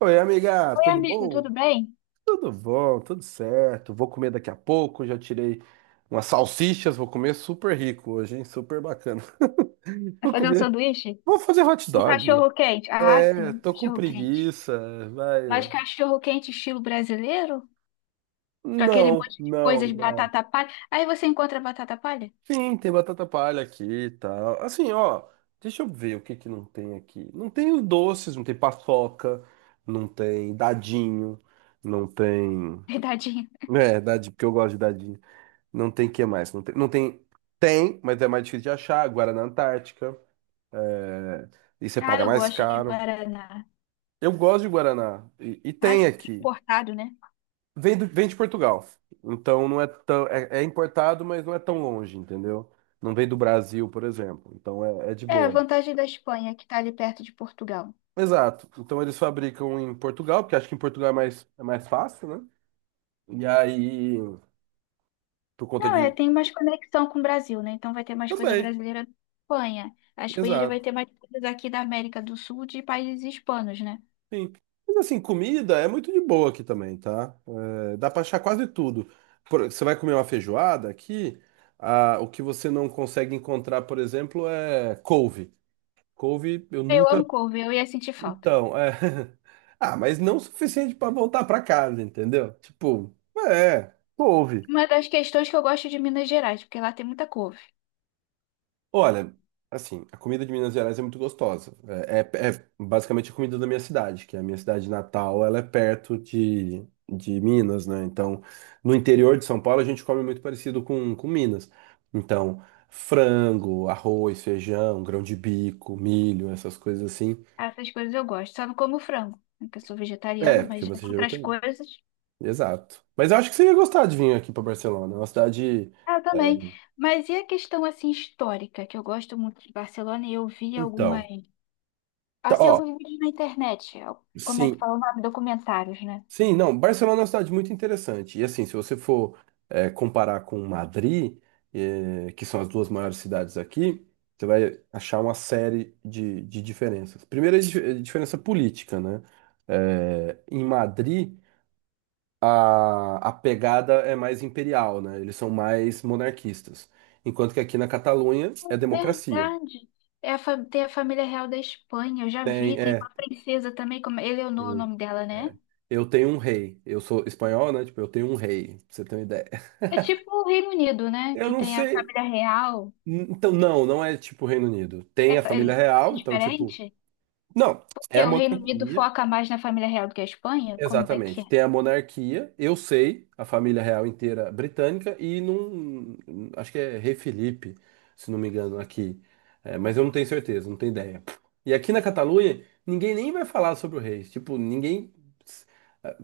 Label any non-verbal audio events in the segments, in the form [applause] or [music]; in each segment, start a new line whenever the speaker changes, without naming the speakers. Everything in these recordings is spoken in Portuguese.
Oi, amiga,
Oi,
tudo
amigo,
bom?
tudo bem?
Tudo bom, tudo certo. Vou comer daqui a pouco. Já tirei umas salsichas, vou comer super rico hoje, hein? Super bacana. [laughs]
Vai
Vou
fazer um
comer.
sanduíche?
Vou fazer hot
Um
dog.
cachorro quente. Ah,
É,
sim,
tô com
cachorro quente.
preguiça,
Mas
vai.
cachorro quente estilo brasileiro? Com aquele
Não,
monte de
não,
coisas,
não.
batata palha. Aí você encontra batata palha?
Sim, tem batata palha aqui e tal. Assim, ó, deixa eu ver o que que não tem aqui. Não tem os doces, não tem paçoca, não tem dadinho, não tem.
[laughs] Verdadinho.
É, dadinho, porque eu gosto de dadinho. Não tem que mais. Não tem, não tem. Tem, mas é mais difícil de achar. Guaraná Antártica. é, E você
Ah,
paga
eu
mais
gosto de
caro.
Guaraná.
Eu gosto de Guaraná. E
Ah,
tem
sim,
aqui.
importado, né?
Vem de Portugal. Então não é tão. É importado, mas não é tão longe, entendeu? Não vem do Brasil, por exemplo. Então é de
É, a
boa.
vantagem da Espanha, que tá ali perto de Portugal.
Exato. Então eles fabricam em Portugal, porque acho que em Portugal é mais fácil, né? E aí, por conta
Não, é,
de.
tem mais conexão com o Brasil, né? Então vai ter mais coisa
Também.
brasileira na Espanha. A Espanha já vai ter
Exato.
mais coisas aqui da América do Sul, de países hispanos, né?
Sim. Mas assim, comida é muito de boa aqui também, tá? É, dá pra achar quase tudo. Você vai comer uma feijoada aqui, ah, o que você não consegue encontrar, por exemplo, é couve. Couve eu
Eu
nunca.
amo couve, eu ia sentir falta.
Então, é. [laughs] Ah, mas não o suficiente pra voltar pra casa, entendeu? Tipo, couve.
Uma das questões que eu gosto de Minas Gerais, porque lá tem muita couve.
Olha, assim, a comida de Minas Gerais é muito gostosa. É basicamente a comida da minha cidade, que é a minha cidade natal, ela é perto de Minas, né? Então, no interior de São Paulo, a gente come muito parecido com Minas. Então, frango, arroz, feijão, grão de bico, milho, essas coisas assim.
Essas coisas eu gosto. Só não como frango, né, que eu sou vegetariana,
É,
mas
porque
já tem
você já vai
outras
ter.
coisas.
Exato. Mas eu acho que você ia gostar de vir aqui para Barcelona. É uma cidade.
Ah, eu também.
é,
Mas e a questão assim histórica, que eu gosto muito de Barcelona e eu vi algumas,
Então,
assim,
ó,
alguns vídeos na internet. Como é que
sim,
fala o nome? Documentários, né?
sim, não, Barcelona é uma cidade muito interessante. E assim, se você for comparar com Madrid, que são as duas maiores cidades aqui, você vai achar uma série de diferenças. Primeira é diferença política, né? Em Madrid, a pegada é mais imperial, né? Eles são mais monarquistas. Enquanto que aqui na Catalunha é
É
democracia.
verdade. É a fa- Tem a família real da Espanha, eu já
Tem,
vi. Tem
é,
uma princesa também, como Eleonor, é o
tem-
nome dela, né?
é. Eu tenho um rei. Eu sou espanhol, né? Tipo, eu tenho um rei, pra você ter uma ideia.
É tipo o Reino Unido, né?
Eu
Que
não
tem a
sei,
família real.
então, não, não é tipo Reino Unido.
É,
Tem a
pa-
família
é assim,
real, então, tipo.
diferente?
Não, é
Que
a
o Reino Unido
monarquia.
foca mais na família real do que a Espanha? Como é que
Exatamente.
é?
Tem a monarquia, eu sei, a família real inteira britânica, e num. Acho que é Rei Felipe, se não me engano, aqui. É, mas eu não tenho certeza, não tenho ideia. E aqui na Catalunha, ninguém nem vai falar sobre o rei. Tipo, ninguém.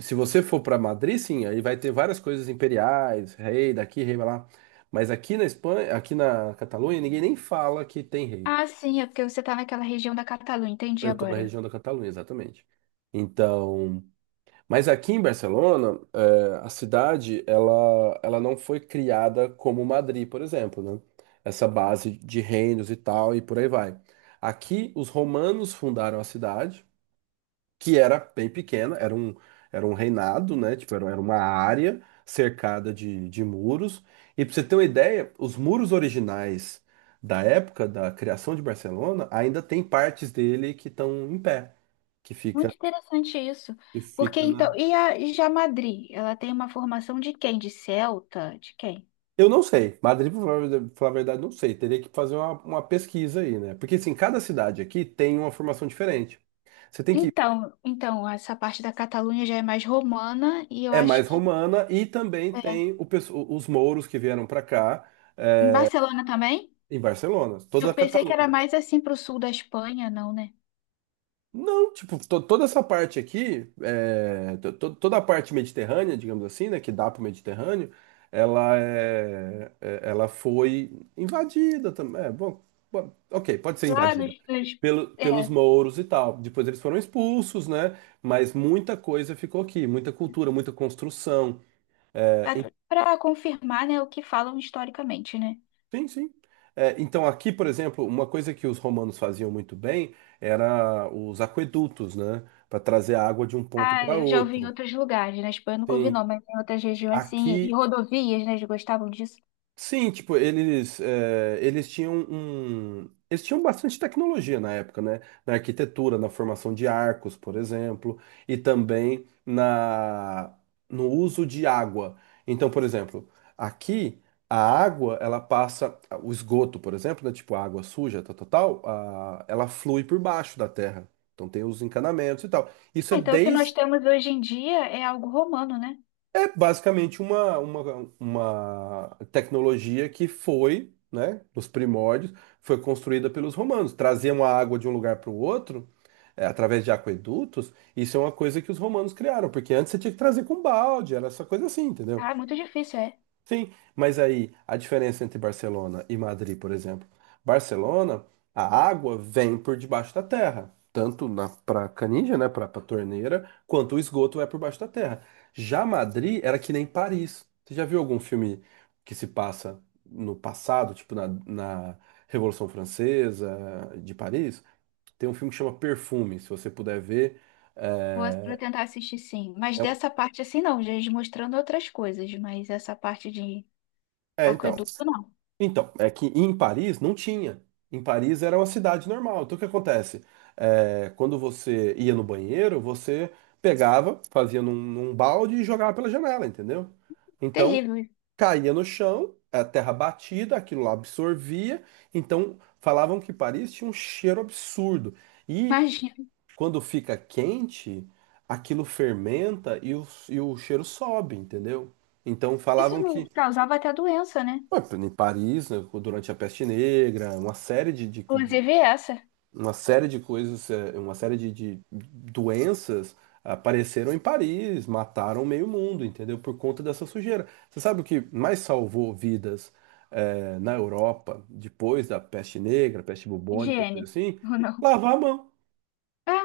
Se você for para Madrid, sim, aí vai ter várias coisas imperiais, rei daqui, rei lá. Mas aqui na Espanha, aqui na Catalunha, ninguém nem fala que tem rei.
Ah, sim, é porque você tá naquela região da Catalunha, entendi
Eu estou na
agora.
região da Catalunha, exatamente. Então, mas aqui em Barcelona, a cidade, ela não foi criada como Madrid, por exemplo, né? Essa base de reinos e tal, e por aí vai. Aqui, os romanos fundaram a cidade, que era bem pequena, era um reinado, né? Tipo, era uma área cercada de muros. E para você ter uma ideia, os muros originais da época da criação de Barcelona ainda tem partes dele que estão em pé, que
Muito
fica,
interessante isso.
que
Porque
fica
então,
na.
e a e já Madrid, ela tem uma formação de quem? De celta? De quem?
Eu não sei, Madrid, pra falar a verdade, não sei. Teria que fazer uma pesquisa aí, né? Porque assim, cada cidade aqui tem uma formação diferente. Você tem que.
Então, então essa parte da Catalunha já é mais romana e eu
É
acho
mais
que
romana e também
é.
tem os mouros que vieram para cá.
Em Barcelona também?
Em Barcelona,
Eu
toda a
pensei que era
Catalunha.
mais assim pro sul da Espanha, não, né?
Não, tipo, toda essa parte aqui, toda a parte mediterrânea, digamos assim, né, que dá pro Mediterrâneo, ela foi invadida também. É, bom, ok, pode ser
Lá nos,
invadida
nos
pelos
é,
mouros e tal. Depois eles foram expulsos, né? Mas muita coisa ficou aqui, muita cultura, muita construção. É,
para confirmar, né, o que falam historicamente, né?
sim, sim. É, então, aqui, por exemplo, uma coisa que os romanos faziam muito bem era os aquedutos, né? Para trazer água de um ponto
Ah,
para
eu já ouvi em
outro.
outros lugares, na Espanha eu nunca ouvi
Sim.
não, mas em outras regiões sim, e
Aqui
rodovias, né, eles gostavam disso.
sim, tipo, eles tinham um. Eles tinham bastante tecnologia na época, né? Na arquitetura, na formação de arcos, por exemplo, e também na, no uso de água. Então, por exemplo, aqui a água, ela passa. O esgoto, por exemplo, né? Tipo, a água suja, tal, tal, tal, ela flui por baixo da terra. Então tem os encanamentos e tal. Isso
Ah,
é
então o que nós
desde.
temos hoje em dia é algo romano, né?
É basicamente uma tecnologia que foi, né, nos primórdios, foi construída pelos romanos. Traziam a água de um lugar para o outro, através de aquedutos. Isso é uma coisa que os romanos criaram, porque antes você tinha que trazer com balde, era essa coisa assim, entendeu?
Ah, muito difícil, é.
Sim, mas aí a diferença entre Barcelona e Madrid, por exemplo. Barcelona, a água vem por debaixo da terra, tanto na para canija, né, para torneira, quanto o esgoto é por baixo da terra. Já Madrid era que nem Paris. Você já viu algum filme que se passa no passado, tipo na Revolução Francesa de Paris? Tem um filme que chama Perfume, se você puder ver.
Vou
É,
tentar assistir sim, mas
é, um,
dessa parte assim não, já eles mostrando outras coisas, mas essa parte de
então.
aqueduto não,
Então, é que em Paris não tinha. Em Paris era uma cidade normal. Então o que acontece? É, quando você ia no banheiro, você pegava, fazia num balde e jogava pela janela, entendeu? Então
terrível,
caía no chão, a terra batida, aquilo lá absorvia. Então falavam que Paris tinha um cheiro absurdo. E
imagina.
quando fica quente, aquilo fermenta e o cheiro sobe, entendeu? Então
Isso
falavam
não
que,
causava até doença, né?
pô, em Paris, né, durante a Peste Negra, uma série de, de- de-
Inclusive essa,
uma série de coisas, uma série de doenças apareceram em Paris, mataram meio mundo, entendeu? Por conta dessa sujeira. Você sabe o que mais salvou vidas, na Europa depois da Peste Negra, peste bubônica, coisa
higiene,
assim?
[laughs] ou não?
Lavar a mão.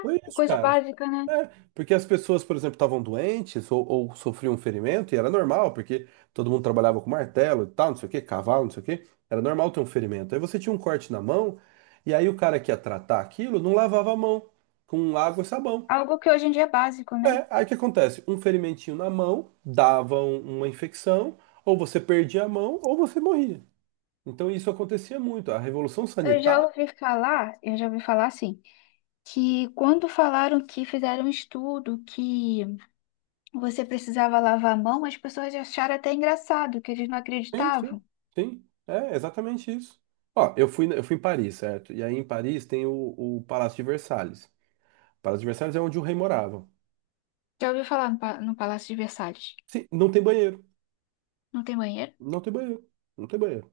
Foi isso,
coisa
cara.
básica, né?
É, porque as pessoas, por exemplo, estavam doentes ou sofriam um ferimento, e era normal, porque todo mundo trabalhava com martelo e tal, não sei o quê, cavalo, não sei o quê. Era normal ter um ferimento. Aí você tinha um corte na mão, e aí o cara que ia tratar aquilo não lavava a mão com água e sabão.
Algo que hoje em dia é básico, né?
É, aí o que acontece? Um ferimentinho na mão dava uma infecção, ou você perdia a mão, ou você morria. Então isso acontecia muito. A revolução
Eu já
sanitária.
ouvi falar, eu já ouvi falar assim. Que quando falaram que fizeram um estudo que você precisava lavar a mão, as pessoas acharam até engraçado, que eles não
Sim, sim,
acreditavam.
sim. É exatamente isso. Ó, eu fui em Paris, certo? E aí em Paris tem o Palácio de Versalhes. O Palácio de Versalhes é onde o rei morava.
Já ouviu falar no, Pa- no Palácio de Versalhes?
Sim, não tem banheiro.
Não tem banheiro?
Não tem banheiro. Não tem banheiro.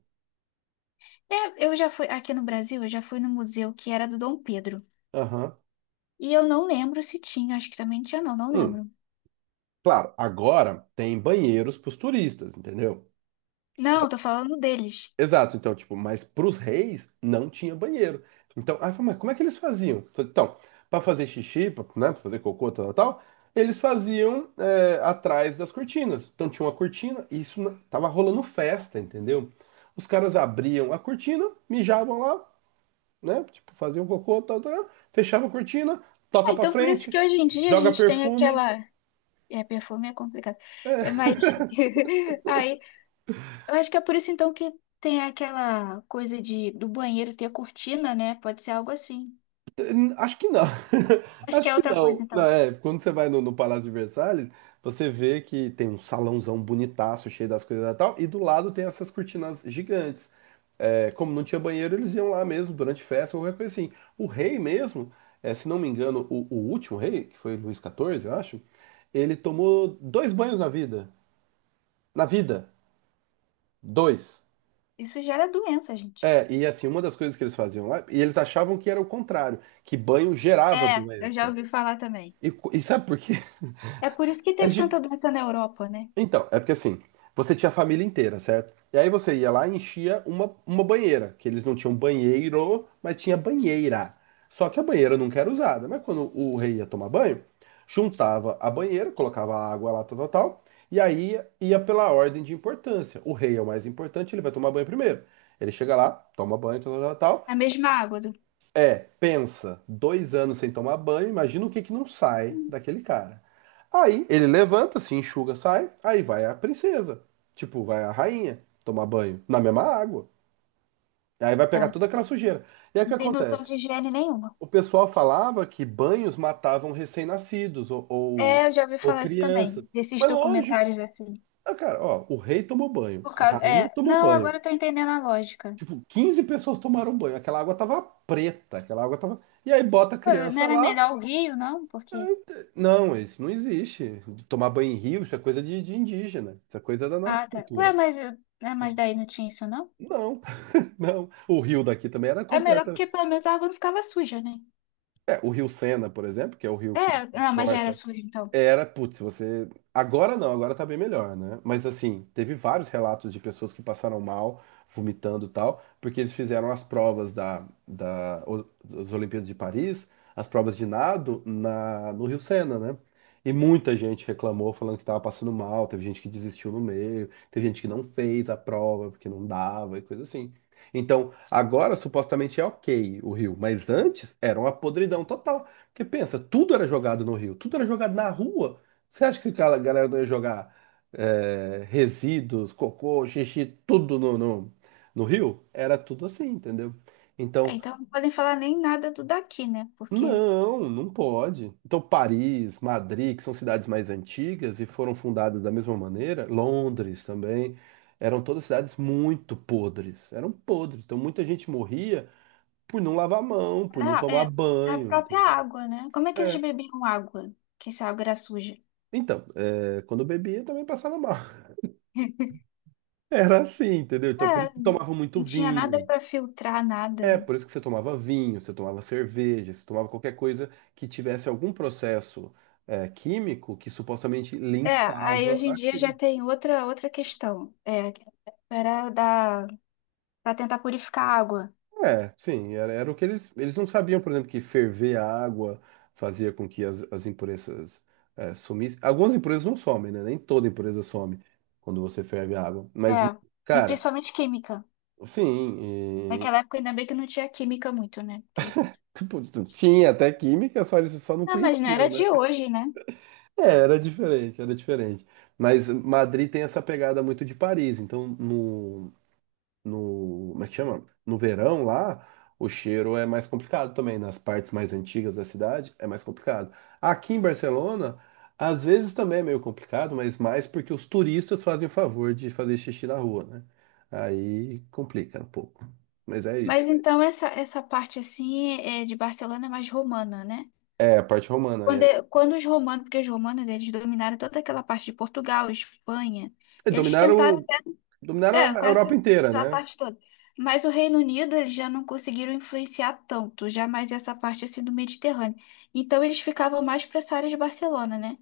É, eu já fui aqui no Brasil, eu já fui no museu que era do Dom Pedro.
Aham.
E eu não lembro se tinha, acho que também tinha, não, não
Hum,
lembro.
claro, agora tem banheiros para os turistas, entendeu?
Não, tô falando deles.
Exato, então, tipo, mas pros reis não tinha banheiro. Então, aí eu falei, mas como é que eles faziam? Falei, então, para fazer xixi, pra, né, para fazer cocô, tal, tal, tal, eles faziam atrás das cortinas. Então tinha uma cortina e isso tava rolando festa, entendeu? Os caras abriam a cortina, mijavam lá, né, tipo, faziam cocô, tal, tal, fechavam a cortina,
Ah,
toca pra
então por isso que
frente,
hoje em dia a
joga
gente tem
perfume.
aquela. É, perfume é complicado. É, mas [laughs] aí eu acho que é por isso então que tem aquela coisa de do banheiro ter cortina, né? Pode ser algo assim.
Acho que não. [laughs]
Acho que
Acho
é
que
outra
não.
coisa
Não,
então.
é, quando você vai no Palácio de Versalhes, você vê que tem um salãozão bonitaço, cheio das coisas e tal, e do lado tem essas cortinas gigantes. É, como não tinha banheiro, eles iam lá mesmo durante festa ou qualquer coisa assim. O rei mesmo, se não me engano, o último rei, que foi Luís XIV, eu acho, ele tomou dois banhos na vida. Na vida, dois.
Isso gera doença, gente.
É, e assim, uma das coisas que eles faziam lá, e eles achavam que era o contrário, que banho gerava
É, eu já
doença.
ouvi falar também.
E sabe por quê?
É por isso que
É
teve
gi-
tanta doença na Europa, né?
Então, é porque assim, você tinha a família inteira, certo? E aí você ia lá e enchia uma banheira, que eles não tinham banheiro, mas tinha banheira. Só que a banheira nunca era usada, mas quando o rei ia tomar banho, juntava a banheira, colocava a água lá, tal, tal, tal, e aí ia pela ordem de importância. O rei é o mais importante, ele vai tomar banho primeiro. Ele chega lá, toma banho, tal, tal, tal, tal.
A mesma água do...
É, pensa, 2 anos sem tomar banho, imagina o que que não sai daquele cara. Aí ele levanta, se enxuga, sai, aí vai a princesa, tipo, vai a rainha tomar banho na mesma água. Aí vai pegar
É,
toda aquela sujeira. E aí o
não
que
tem noção
acontece?
de higiene nenhuma.
O pessoal falava que banhos matavam recém-nascidos ou, ou,
É, eu já ouvi
ou
falar isso também,
crianças.
desses
Mas lógico,
documentários assim.
ah, cara, ó, o rei tomou banho,
Por
a
causa,
rainha
é,
tomou
não,
banho.
agora eu tô entendendo a lógica.
Tipo, 15 pessoas tomaram banho, aquela água tava preta, aquela água tava. E aí bota a
Pô, não
criança
era
lá.
melhor o Rio, não? Porque
Não, isso não existe. Tomar banho em rio, isso é coisa de indígena. Isso é coisa da nossa
Ah, tá. Ué,
cultura.
mas, eu- ah, mas daí não tinha isso, não?
Não, [laughs] não. O rio daqui também era
É melhor
completa.
porque pelo menos a água não ficava suja, né?
É, o rio Sena, por exemplo, que é o rio
É,
que
não, mas já era
corta.
suja, então.
Era, putz, você. Agora não, agora tá bem melhor, né? Mas assim, teve vários relatos de pessoas que passaram mal, vomitando e tal, porque eles fizeram as provas das Olimpíadas de Paris, as provas de nado no Rio Sena, né? E muita gente reclamou falando que tava passando mal, teve gente que desistiu no meio, teve gente que não fez a prova porque não dava e coisa assim. Então, agora supostamente é ok o Rio, mas antes era uma podridão total. Porque pensa, tudo era jogado no Rio, tudo era jogado na rua. Você acha que aquela galera não ia jogar resíduos, cocô, xixi, tudo no Rio? Era tudo assim, entendeu?
É,
Então,
então não podem falar nem nada do daqui, né? Porque
não, não pode. Então, Paris, Madrid, que são cidades mais antigas e foram fundadas da mesma maneira, Londres também, eram todas cidades muito podres. Eram podres. Então, muita gente morria por não lavar a mão, por não
da,
tomar
é, da
banho,
própria
entendeu?
água, né? Como é que eles
É.
bebiam água? Que essa água era suja.
Então, quando eu bebia, eu também passava mal. [laughs]
[laughs]
Era assim, entendeu? Então, por
É,
isso que tomava muito
não tinha nada
vinho.
para filtrar, nada.
É, por isso que você tomava vinho, você tomava cerveja, você tomava qualquer coisa que tivesse algum processo, químico que supostamente
É, aí
limpava
hoje em dia já
aquilo.
tem outra, outra questão. É, que era da, para tentar purificar a água.
É, sim, era o que eles. Eles não sabiam, por exemplo, que ferver a água fazia com que as impurezas, sumissem. Algumas impurezas não somem, né? Nem toda impureza some quando você ferve a água. Mas,
É, e
cara.
principalmente química.
Sim.
Naquela época, ainda bem que não tinha química muito, né? Porque...
Tipo, tinha até química, só eles só não
Ah, mas não era
conheciam, né?
de hoje, né?
É, era diferente, era diferente. Mas Madrid tem essa pegada muito de Paris, então no, no, como é que chama? No verão lá, o cheiro é mais complicado também, nas partes mais antigas da cidade é mais complicado. Aqui em Barcelona, às vezes também é meio complicado, mas mais porque os turistas fazem o favor de fazer xixi na rua, né? Aí complica um pouco. Mas é
Mas
isso.
então essa parte assim é de Barcelona é mais romana, né?
É, a parte romana.
Quando,
É.
é- quando os romanos, porque os romanos eles dominaram toda aquela parte de Portugal, Espanha,
É,
eles tentaram,
Dominaram,
é,
Dominaram a Europa
quase
inteira,
a
né?
parte toda. Mas o Reino Unido eles já não conseguiram influenciar tanto, já mais essa parte assim do Mediterrâneo. Então eles ficavam mais para essa área de Barcelona, né?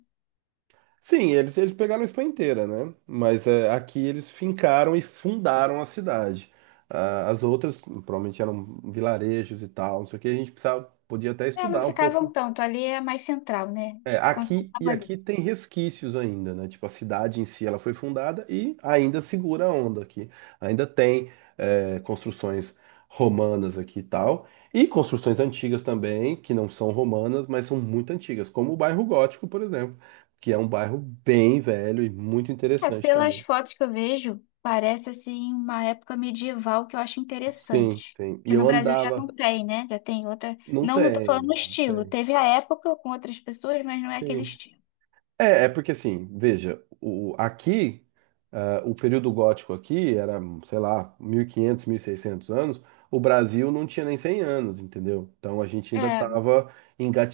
Sim, eles pegaram a Espanha inteira, né? Mas aqui eles fincaram e fundaram a cidade. Ah, as outras provavelmente eram vilarejos e tal, não sei o que. A gente precisava, podia até
É, não
estudar um
ficavam
pouco.
tanto, ali é mais central, né?
É,
Eles se
aqui
concentravam
e
ali.
aqui tem resquícios ainda, né? Tipo, a cidade em si ela foi fundada e ainda segura a onda aqui. Ainda tem construções romanas aqui e tal. E construções antigas também, que não são romanas, mas são muito antigas, como o bairro Gótico, por exemplo, que é um bairro bem velho e muito
É,
interessante
pelas
também.
fotos que eu vejo, parece assim uma época medieval que eu acho
Sim,
interessante.
tem. E
Que no
eu
Brasil já não
andava.
tem, né? Já tem outra.
Não
Não, eu tô falando
tem,
o
não
estilo.
tem.
Teve a época com outras pessoas, mas não é aquele
Sim.
estilo.
É, porque assim, veja, aqui, o período gótico aqui era, sei lá, mil e quinhentos, 1600 anos, o Brasil não tinha nem 100 anos, entendeu? Então a gente ainda
É,
estava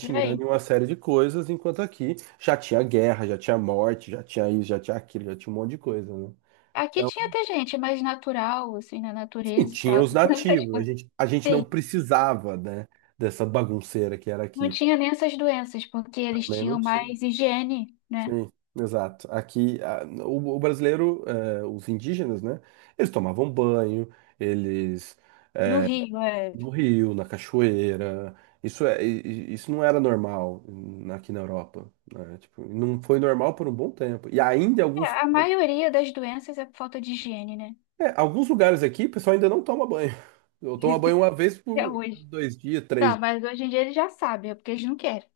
por aí.
em uma série de coisas, enquanto aqui já tinha guerra, já tinha morte, já tinha isso, já tinha aquilo, já tinha um monte de coisa, né?
Aqui
Então,
tinha até gente mais natural, assim, na
assim,
natureza e
tinha
tal.
os
[laughs] Essas
nativos, a
coisas.
gente, a gente não
Sim,
precisava, né, dessa bagunceira que era
não
aqui.
tinha nem essas doenças, porque eles
Também não
tinham
tinha.
mais higiene, né?
Sim, exato. Aqui, o brasileiro, os indígenas, né? Eles tomavam banho, eles
No Rio, é.
no rio, na cachoeira. Isso não era normal aqui na Europa, né? Tipo, não foi normal por um bom tempo. E ainda
É, a maioria das doenças é por falta de higiene, né?
alguns lugares aqui, o pessoal ainda não toma banho. Eu tomo banho uma vez
Até
por
hoje.
2 dias, três.
Não, mas hoje em dia eles já sabem, é porque eles não querem.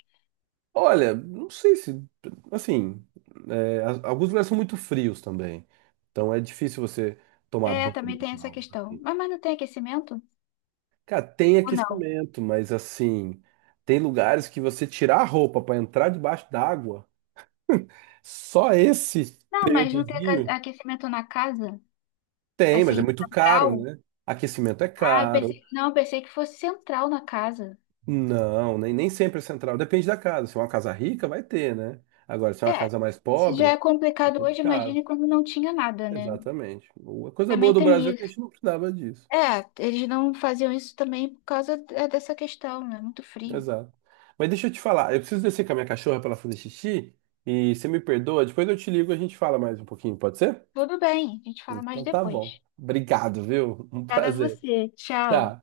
Olha, não sei se. Assim, alguns lugares são muito frios também. Então é difícil você tomar
É,
banho
também
e
tem essa
tal,
questão.
assim.
Mas, não tem aquecimento?
Cara, tem
Ou não?
aquecimento, mas assim, tem lugares que você tirar a roupa para entrar debaixo d'água. [laughs] Só esse
Não, mas não tem aca-
períodozinho
aquecimento na casa?
tem, mas é
Assim,
muito caro,
central?
né? Aquecimento é
Ah, eu
caro.
pensei, não, eu pensei que fosse central na casa.
Não, nem sempre é central. Depende da casa. Se é uma casa rica, vai ter, né? Agora, se é uma
É,
casa mais
se já é
pobre, é
complicado hoje,
complicado.
imagine quando não tinha nada, né?
Exatamente. A coisa boa
Também
do
tem
Brasil é que a
isso.
gente não precisava disso.
É, eles não faziam isso também por causa é, dessa questão, né? Muito frio.
Exato. Mas deixa eu te falar, eu preciso descer com a minha cachorra para ela fazer xixi e você me perdoa, depois eu te ligo e a gente fala mais um pouquinho, pode ser?
Tudo bem, a gente fala mais
Então tá bom.
depois.
Obrigado, viu? Um
Obrigada a
prazer.
você. Tchau.
Tchau.